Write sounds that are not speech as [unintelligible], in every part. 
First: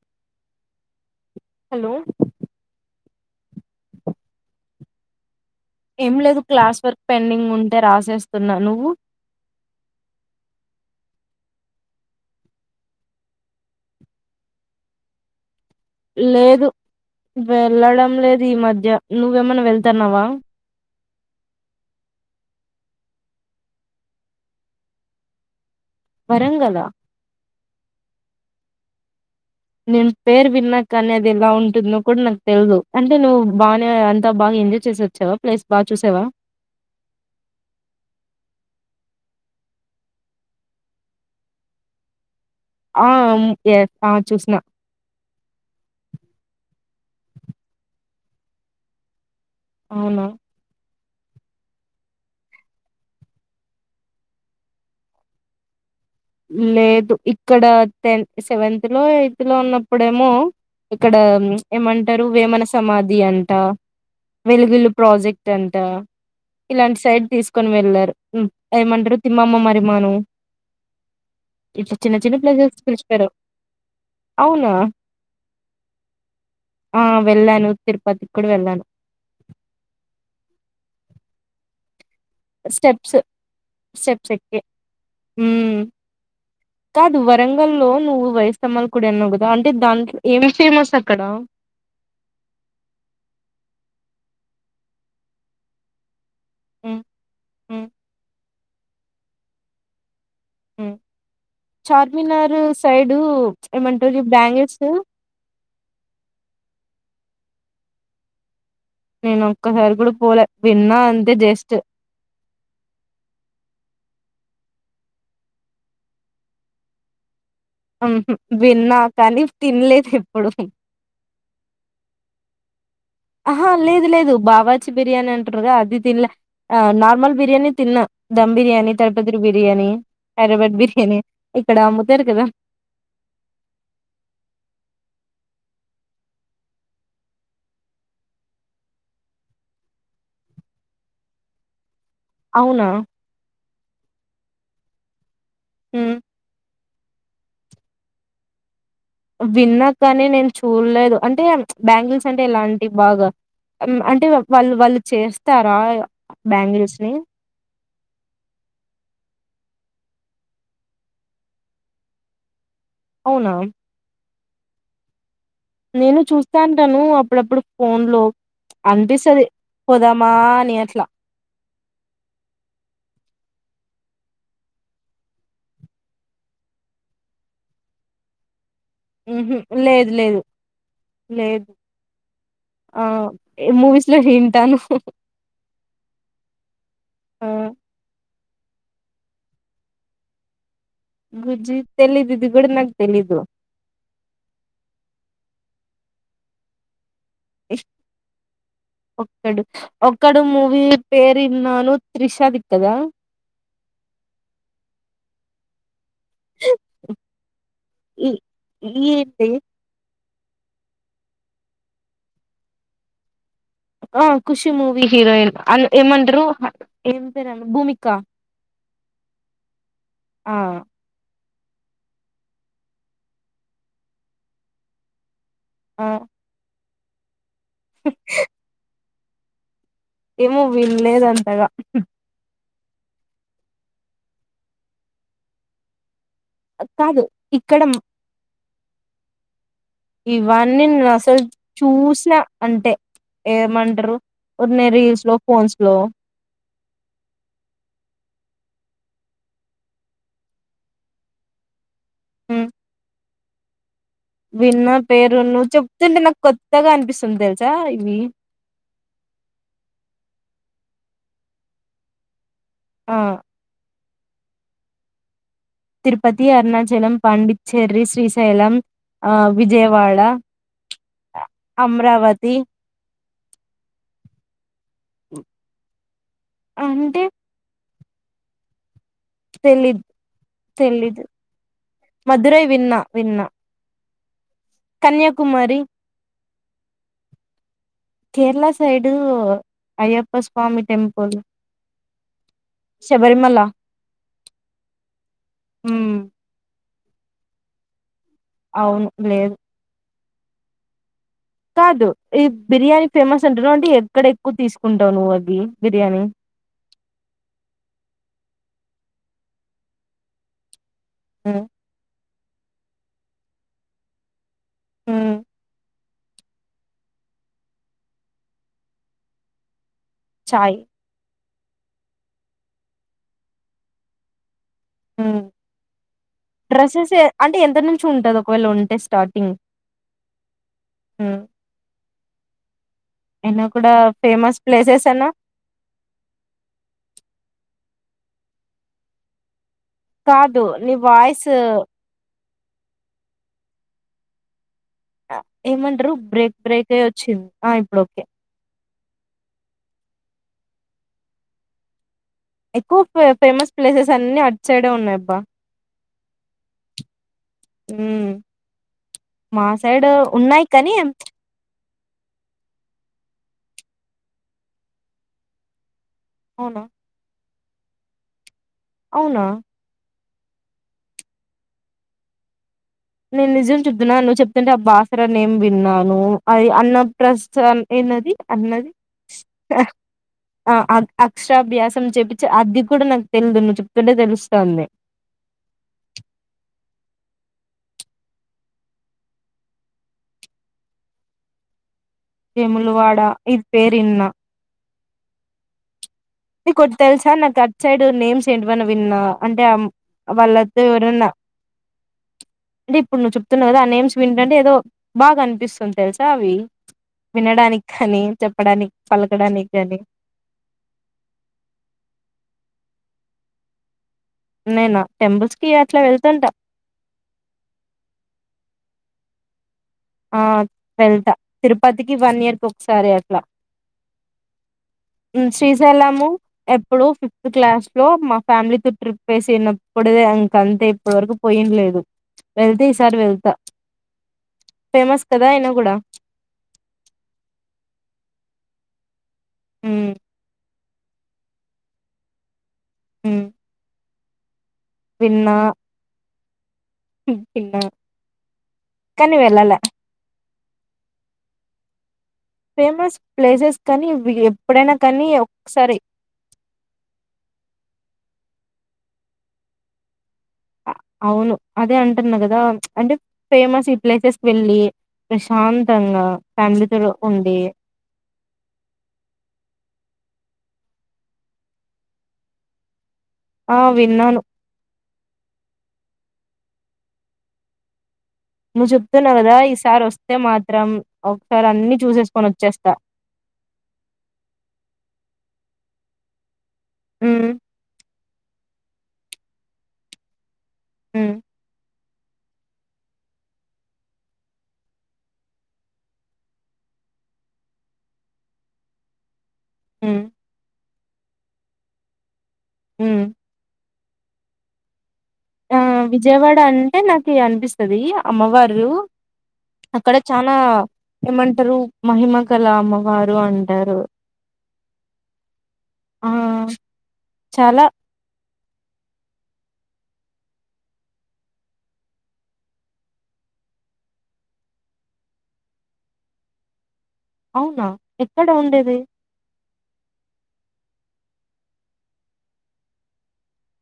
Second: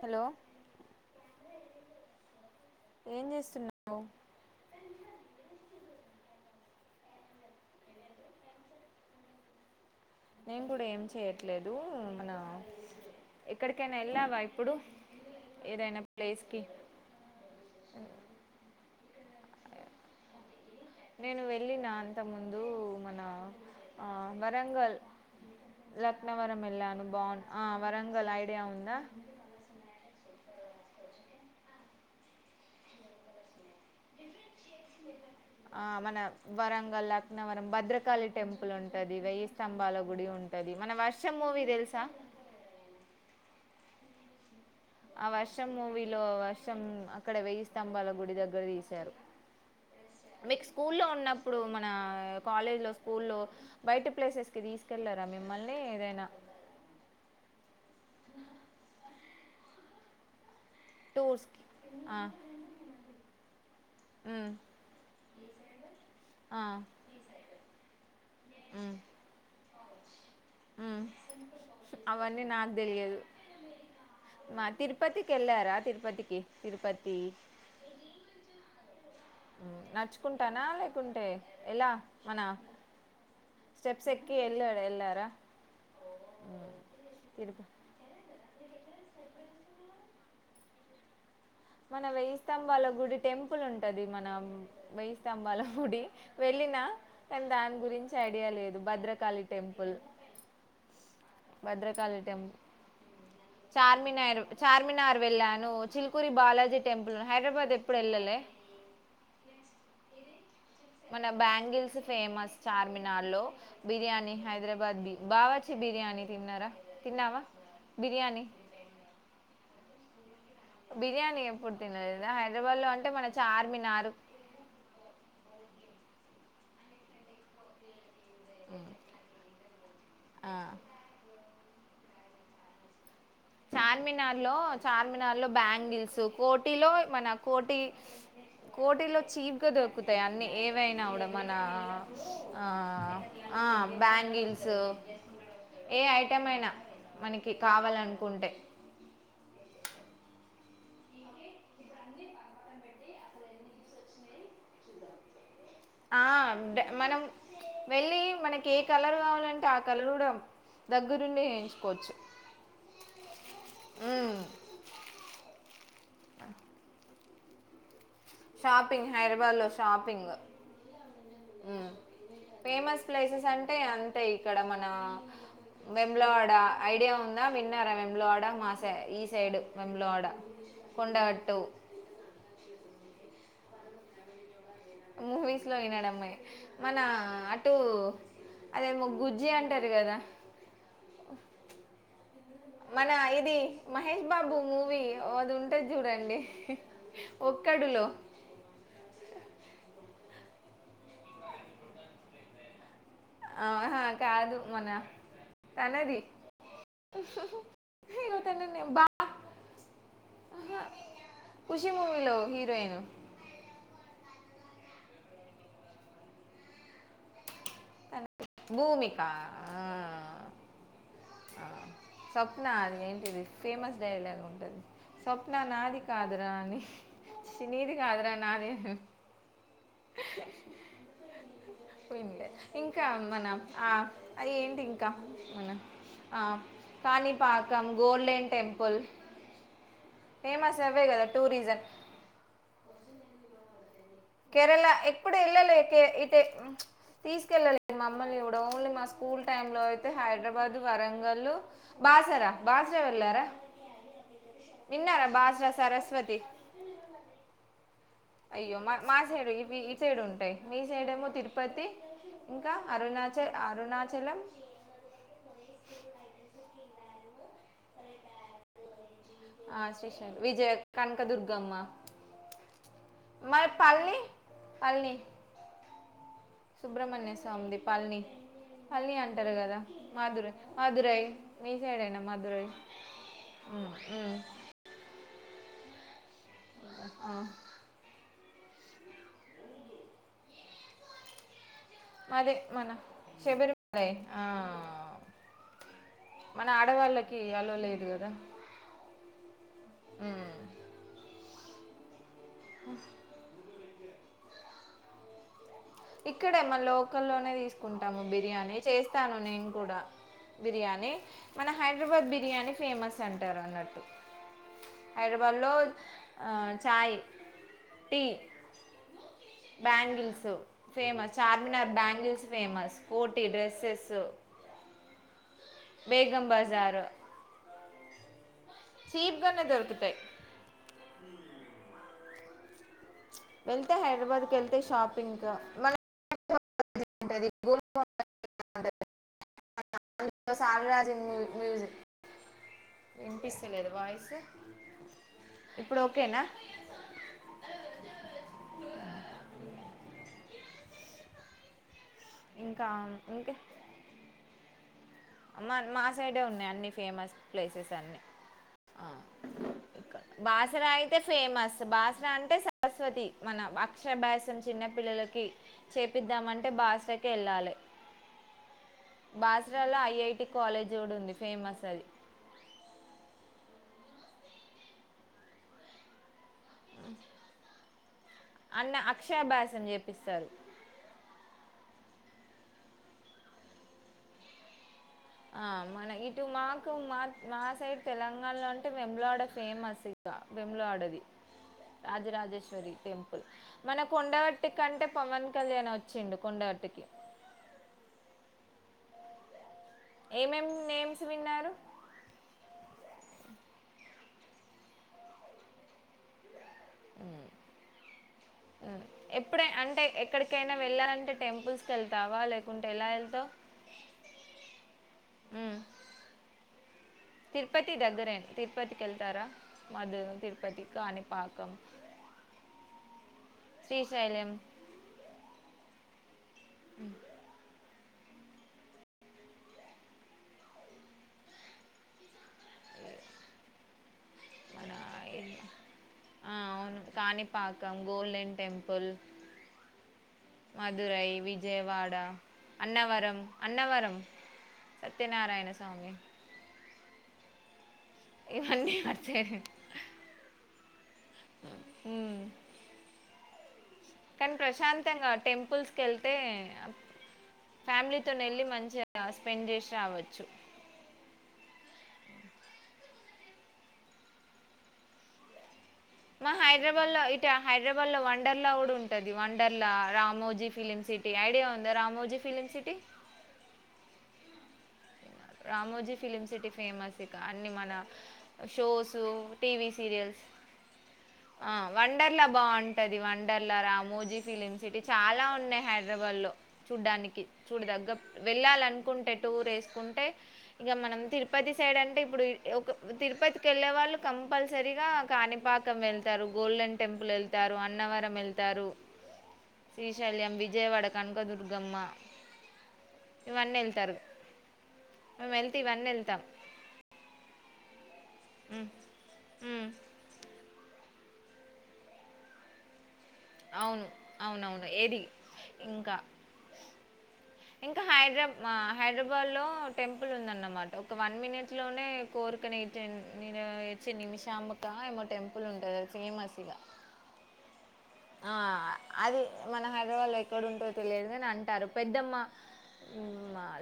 Hello hello ఏం చేస్తున్నావ్ ఏం లేదు క్లాస్ వర్క్ పెండింగ్ ఉంటే రాసేస్తున్నా నువ్వు నేను కూడా ఏం చేయట్లేదు మన ఎక్కడికైనా ఎళ్ళావా ఇప్పుడు ఏదైనా ప్లేస్కి లేదు వెళ్ళడం లేదు ఈ మధ్య నువ్వేమన్న వెళ్తన్నవా నేను వెళ్ళిన అంత ముందు మన ఆ వరంగల్ లక్నవరం వరంగలా ఎళ్ళాను బావు ఆ వరంగల్ ఐడియా ఉందా నేను పేరు విన్నా కని అది ఎలా ఉంటుందో కూడా నాకు తెలిదు అంటే నువ్ బానే అంతా బాగా ఎంజాయ్ చేసొచ్చావా ప్లేస్ బా మన చూసావా [unintelligible] ఉంటది వెయ్యి స్తంభాల గుడి ఉంటది మన వర్షం మూవీ తెలుసా ఆ ము ఎ ఆ చూసిన ఆ వర్షం మూవీలో వర్షం అక్కడ వెయ్యి స్తంభాల గుడి దగ్గర తీశారు అవునా మీకు స్కూల్ లో ఉన్నప్పుడు మన కాలేజ్ లో స్కూలో బైటి ప్లేసెస్ కి తీసుకెళ్లరా మిమ్మల్ని ఏదైనా లేదు ఇక్కడ టెన్ సెవెంత్ లో ఎయిత్ లో ఉన్నప్పుడేమో ఇక్కడ టూర్స్కి ఆ, ఏమంటరు వేమన సమాధి అంట ఉమ్, వెలుగులు ప్రాజెక్ట్ అంట ఆ, ఇలాంటి సైడ్ తీసుకొని వెళ్ళారు హ్మ్ ఉమ్, ఎమంటరు తిమ్మమ్మ మర్రి మాను ఉమ్. ఇట్ల చిన్న చిన్న అవన్నీ నాకు ప్లేసెస్ తెలియదు పిలిచిపోయిరు మా అవునా తిరుపతికి వెళ్ళారా తిరుపతికి ఆ తిరుపతి వెళ్ళాను తిరుపతికి కూడా వెళ్ళాను నచ్చుకుంటానా లేకుంటే ఎలా మన స్టెప్స్ స్టెప్స్ ఎక్కి స్టెప్స్కి వెళ్ళాడు వెళ్ళారా హ్మ్ కాదు తిరుపతి వరంగలో నువ్వు వయసు తమ్మల్ కుడి అన్నావ్ కదా అంటే దాంట్లో ఏం ఫేమస్ అక్కడ మన వెయ్యి స్తంభాల గుడి టెంపుల్ ఉంటది మన వెయ్యి స్తంభాల గుడి వెళ్ళినా హ్మ్. కానీ దాని హ్మ్. గురించి ఐడియా లేదు భద్రకాళి టెంపుల్ హ భద్రకాళీ టెంపుల్ ఏమంటారు ఈ చార్మినార్ బ్యాంగిల్స్ చార్మినార్ వెళ్ళాను చిల్కురి బాలాజీ టెంపుల్ హైదరాబాద్ ఎప్పుడు వెళ్ళాలే నేను ఒక్కసారి కూడా పోలే విన్నా మన అంతే జస్ట్ బ్యాంగిల్స్ ఫేమస్ చార్మినార్ లో బిర్యానీ హైదరాబాద్ బి బావర్చి బిర్యానీ తిన్నారా తిన్నావా బిర్యానీ విన్నా కాని తినలేదు ఎప్పుడు బిర్యానీ ఎప్పుడు తినలేదా హైదరాబాద్ లో ఆహా లేదు లేదు బావర్చి బిర్యానీ అంట అది తిన్లే నార్మల్ బిర్యాణి తిన్న ధమ్ బిర్యానీ తాడిపత్రి బిర్యానీ ఆ. హైదరాబాద్ బిర్యానీ ఇక్కడ అమ్ముతారు కదా చ చార్మినార్ లో చార్మినార్ లో బ్యాంగిల్స్ కోటిలో మన కోటి కోటిలో చీప్ గా దొరుకుతాయి అన్ని ఏవైన కూడా మన ఆ అవునా? ఆ బ్యాంగిల్స్ ఏ హ్మ్. ఐటెం అయినా మనకి కావాలనుకుంటే విన్నా కానీ నేను చూడలేదు అంటే బ్యాంగిల్స్ అంటే ఇలాంటివి బాగా అంటే వాళ్ళు వాళ్ళు చేస్తారు ఆ మనం వెళ్ళి మనకి ఏ కలర్ కావాలంటే ఆ కలర్ కూడా దగ్గరుండి వేయించుకోవచ్చు అవునా అ నేను చూస్తా వుంటాను అప్పుడప్పుడు ఫోన్ లో షాపింగ్ అనిపిస్తుది హైదరాబాద్లో షాపింగ్ పోదామాని అట్లా ఫేమస్ ప్లేసెస్ అంటే అంతే ఇక్కడ మన వేములవాడ ఐడియా ఉందా విన్నారా వేములవాడ మాస స ఈ హుహు. సైడ్ లేదు వేములవాడ లేదు. కొండగట్టు మూవీస్ లో వింటాను మూవీస్ లో వినమే మన ఆ! అటు అదేమో గుజ్జి అంటారు కదా గుజ్జి తెలిదు ఇది కూడా నాకు మన తెలీదు ఓ అది ఉంటుది చూడండి ఒక్కడులో డు ఒక్కడు మూవీ పేరువిన్నాను త్రిషది ఇ కదా ఆహా కాదు మన తనది ఈ హీరో తన బా ఏంటి ఆహా ఖుషి మూమిలో హీరోయిను ఆ ఖుషి మూవీ హీరోయిన్ అ యమంటర్రు ఏం పేరు భూమిక ఆ ఆ ఆ ఆ స్వప్న అది ఏంటిది ఫేమస్ డైలాగ్ ఉంటది స్వప్న నాది ఆ కాదరా అని నీది కాదుర నాది ఏమో వీల్లేఅంతగా పోయిందిలే ఇంకా మన ఆ అ ఏంటి ఇంకా మన ఆ కాదు ఇక్కడ కానీపాకం గోల్డెన్ టెంపుల్ ఫేమస్ ఇవన్నీ న అవే కదా అసలు టూరిజం చూసినా అంటే ఏమంటారు కేరళ ఉన్నాయి రీల్స్ ఎప్పుడ లో వెళ్ళలే ఫోన్స్ లో ఇయితే తీసుకెళ్ళలేి మమ్మల్ని ఇ ఓన్లీ మా స్కూల్ టైమ్ లో అయితే హైదరాబాద్ వరంగల్ బాసర ఉమ్, బాసర వెళ్ళార విన్న పేరు ను్ బాసరా చెప్తుంటే సరస్వతి నాకు కొత్తగా అనిపిస్తుంది తెలుసా ఇవి అయ్యో మా మా సైడు ఈ సైడు ఉంటాయి మీ సైడేమో తిరుపతి ఇంకా ఆ అరుణాచల్ అరుణాచలం తిరుపతి అరుణాచలం పాండిచ్చేరి శ్రీశైలం ఆ విజయవాడ శ్రీశైలం విజయ కనకదుర్గమ్మ అమరావతి మరి పల్ని పల్ని అంటే సుబ్రమణ్య స్వామి ద పాలని పాల్నీ అంటారు కదా తెలీదు మధురై మధురై తెలీదు మీ సైడ్యినా మధురై చిన్న ఆవును కన్యాకుమారి ఆ కేరళ సైడు అయ్యప్ప స్వామి టెంపుల్ మాది మన శబరిమల శబరి ఉమ్ మన ఆడవాళ్ళకి ఎలో లేదు కదా అవును లేదు హ్మ్మ్ కాదు ఈ బిర్యానీ ఫేమస్ అంటును అంటే ఎక్కడ ఎక్కువ తీసుకుంటావు నువ్వు అవి బిర్యానీ ఇక్కడే మన లోకల్లోనే తీసుకుంటాము బిర్యానీ చేస్తాను నేను కూడా బిర్యాని ఉమ్ మన హైదరాబాద్ బి బిర్యానీ ఫేమ అంటారు ఉమ్ హైదరాబాద్ లో చాయ్ టీ బ్యాంగిల్సు చాయ్ famous Charminar bangles famous Ooty dresses Begum Bazar dresses అంటే ఎంత నుంచి ఉంటద ఒకవేళ ఉంటే స్టార్టింగ్ చీప్గానే దొరుకుతాయి అయినా కూడా వెళ్తే హైదరాబాద్కి ఫేమస్ వెళ్తే ప్లేసెస్ అన్నా షాపింగ్ మన ది [unintelligible] కాదు నీ వాయిస్ వినిపిస్త లేదా వాయిసు ఏమంటారు బ్రేక్ బ్రేక్ అయ వచ్చింది ఆ ఇప్పుడు ఓకే ఇంకా ఎక్కువ ఇంకా ఫేమస్ ప్లేసెస్ అన్నిీ అటు సైడే ఉన్నాయిబ్బా మా మా సైడే ఉన్నాయి అన్నిీ ఫేమస్ ప్లేసెస్ అన్ని హ్మ్ మా సైడ్ ఉన్నాయి బాసర కానీ అయితే ఫేమస్ బాసరా అంటే సరస్వతి మనం అక్షభ్యాసం చిన్న పిల్లలకి చేపిద్దామంటే అవునా బాసరాకి వెళ్ళాలి అవునా బాసరాలో ఐఐ ఇ కాలేజ్ కూడా ఉంది ఫేమస్ అది నేను నిజం చప్తున్నాను నువ్వు చెప్తుంటే ఆ బాసరా న ఏం విన్నాను అది అన్నప్రస్థ అది అన్నది అన్న అక్షరాభ్యాసం చేపిస్తారు అక్షరాభ్యాస చెప్పి అది కూడా నాకు తెలిదు నువ్వు చెప్తుంటే తెలుస్తోంది నాకు మా మా సైడ్ తెలంగాణలో అంటే వెములవాడ ఫేమస్ ఇక వెములవాడది రాజరాజేశ్వరి వేములవాడ టెంపుల్ ఇది పేరు మన విన్నా కొండ గట్టు కంటే పవన్ కళ్యాణ్ వచ్చ ఇ కొటి తెలుసా నా కట్ సైడ్ నేమ్స్ ఏంటివన్నా విన్నా అంటే ఏమేం వాళ్ళతో నేమ్స్ ఎవరన్నా విన్నారు అంటే ఇప్పుడు నువ్వు చెప్తున్నావు కదా ఆ నేమ్స్ వింటంటే ఏదో బాగా అనిపిస్తుంది తెలుసా అవి వినడానికి కానీ చెప్పడానికి ఉమ్. పలకడానికి కానీ టెంపుల్స్ కి వెళ్తావా లేకుంటే ఎలా వెళ్తావ్ నేనా టెంపుల్స్ కి అట్లా వెళ్తుంటా తిరుపతి దగ్గరేన్ తిర్పతి కెళ్తారా ఆ వెళ్తా తిరుపతికి వన్ ఇయర్ కొకసారి అట్లా శ్రీ ‌శైలెం వెళ్లాము ఎప్పుడో ఫిఫ్త్ క్లాస్ లో మా ఫ్యామిలీతో ట్రిప్ ఏసేనప్పుడిదే ఇంకంతే ఇప్పుటి వరకు పోయ్యిండ్లేదు వెళ్తే ఈసారి వెళ్తా ఫేమస్ కదా అయినా కూడా [inaudible] ఆ అవును కాణిపాకం గోల్డెన్ టెంపల్ ఊ మధురై విజయవాడ అన్నవరం ఉమ్ అన్నవరం సత్యనారాయణ సామి ఇబ్ పిండం ఇవన్నీ [unintelligible] ఫేమస్ ప్లేసెస్ ఇవి కానీ ఎప్పుడైనా కానీ ప్రశాంతంగా టెంపుల్స్ ఒకసారి కెళ్తే ఫ్యామిలీతోని ఎళ్ళి మంచిగా స్పెండ్ చేసి రావచ్చు అవును అదే అంటున్నా కదా అంటే ఫేమస్ ఈ ప్లేసెస్ కి వెళ్ళి ప్రశాంత్ మా హైడ్రాబాద్ లో ఇటు హైడ్రాబాద్ లో వండర్ లా కూడా ఉంటది వండర్లా రా మోజీ ఫ సిటీ ఐడియా ఉందా రామోజీ ఫ సిటీ ఆ విన్నాను రామోజీ ఫిలిమ్ సిటీ ఫేమస్ ఇక అన్ని మన నువ్వు షోస్ చెప్తున్నావు కదా టీవీ ఈసారి వస్తే సీరియల్స్ మాత్రం ఒకసారి అన్ని చూసేసుకొని వచ్చేస్తా డర్ల రామోజీ ఫిలిమ్ సిటీ చాలా ఉన్నాయి హైదరాబాద్ లో చూడ్డానికి హ్మ్ చూడదగ్గ వెళ్ళాల అనుకుంటే టూర్ వేసుకుంటే ఇక మనం హ్మ్ తిరుపతి సైడ్ అంటే ఇప్పుడు ఒక తిరుపతికి వెళ్ళలే వాళ్ళు కంపల్సరీగా కాణిపాకం వెళ్తారు గోల్డెన్ టెంపుల్ వెళ్తారు అన్న వ వెతారు హ్మ్ శ్రీశల్యం విజయవాడ కనకదుర్గమ్మ హ్మ్ ఇవన్నీ వెళ్తారు మేము ఆ వెళ్తే ఇవన్నీ వెళ్తాం విజయవాడ అంటే నాకు అనిపిస్తుంది అమ్మవారు హ్మ్ హ్మ్ అక్కడ చాలా ఏమంటారు మహిమ కళ అమ్మ వారు అంటారు అవును. అవునవును. ఏది ఇంకా ఆ చాలా ఇంకా హైద హైదరాబాద్ లో టెంపుల్ ఉందన్నమాట ఒక వన్ మినిట్ లోనే కోరికని నిమిషాంమకా ఏమో టెంపుల్ ఉంటదిది ఫేమస్ ఇక అవునా ఎక్కడ ఆ ఉండేది అది మన హైదరాబాద్ లో ఎక్కడుంటో తెలియదు అని అంటారు పెద్దమ్మ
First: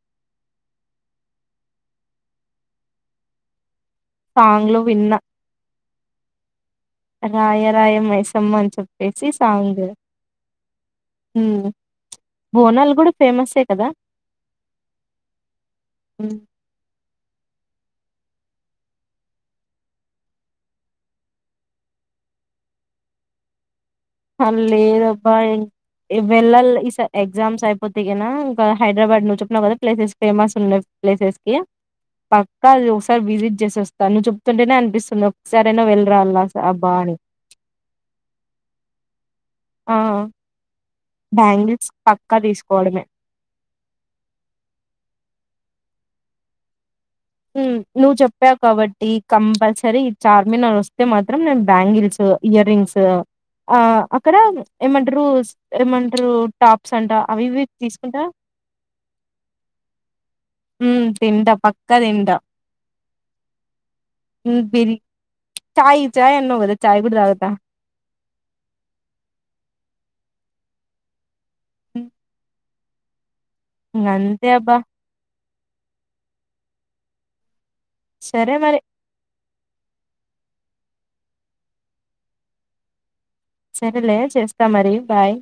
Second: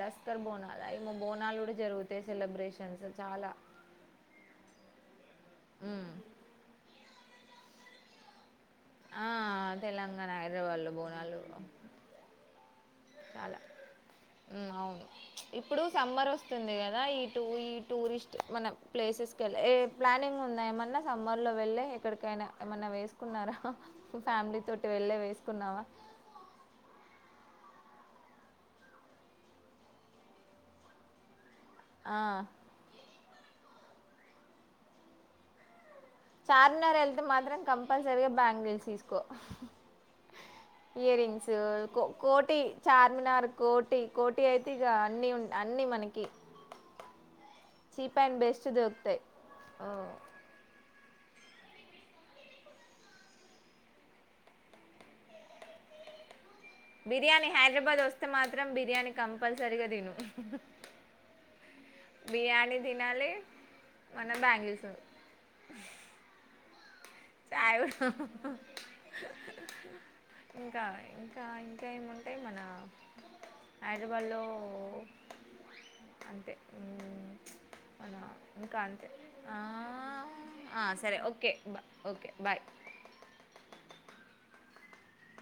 లస్కర్ బోనాలు అవి మా బోనాలు కూడా జరుగుతాయి సెలబ్రేషన్స్ చాలా సాంగ్లు విన్న అ రాయ రాయ మైసమ్మ అని చెప్పేసి ఆ సాంగ్ తెలంగాణ హైదరాబాద్ లో బోనాలు హ్మ్. బోనాలు గూడా చాలా ఫేమస్సే కదా! అవును ఇప్పుడు సమ్మర్ హ్మ్. వస్తుంది కదా ఈ టూ ఈ టూ టూరిస్ట్ మన ప్లేసెస్ కెళ్ళ ఏ ప్లానింగ్ ఉంద ఏమన్నా సమ్మర్ లో వెళ్ళి ఎక్కడికైనా ఏమన్నా చేసుకున్నారా అ లేదబ్బా వెెళ్ళ ఈస ఎగ్జామ్స్ అయిపోతయి క ఇంకా హైదరాబాద్ నుూ చున్నావు కదా ప్లేసెస్ ఫేమస్ ఉన్నాయి ప్లేసెస్ కి ఆ పక్కా అది ఒకసారి విజిట్ చేస వస్తాను నువ్వు చెప్తుంటేనే అనిపిస్తుంది ఒకసారినా వె ఛార్మినార్ వెళ్తే మాత్రం కంపల్సరీగా బ్యాంగిల్స్ తీసుకో ఆ ఇయర్ రింగ్సు బ్యాంగిల్స్ కో పక్కా కోటి తీసుకోవడమే. చార్మినార్ కోటి కోటి అయితే ఇక అన్నీ ఉన్ అన్నీ మనకి ఉ నువ్వు చీప్ అండ్ చెప్పావ్ బెస్ట్ కాబట్టి దొరుకుతాయి ఓ కంపల్సరీ చార్మినార్ వస్తే మత్ త్రం నేను బ్యాంగిల్సు ఇయర్ రింగ్సు ఓ ఆ అక్కడ ఏమంటారుస్ ఏమంటారు టాప్స్ అంట అవి బిర్యానీ ఇవి హైదరాబాద్ తీసుకుంటా? వస్తే మాత్రం బిర్యానీ కంపల్సరీగా తిను. ఉ తింటా పక్ క తింటా బిర్యానీ తినాలి మన ఉ బ్యాంగిల్స్ బిరి చాయ్ చాయ్ అన్నావు గద చాయి ఇంకా ఇంక్ అ హైదరాబాద్లో అబ్బా! అంతే ఉ సరే మరి ఆ ఆ సరే ఓకే బా ఓకే బాయ్ సరేలే చేస్తా మరి బాయ్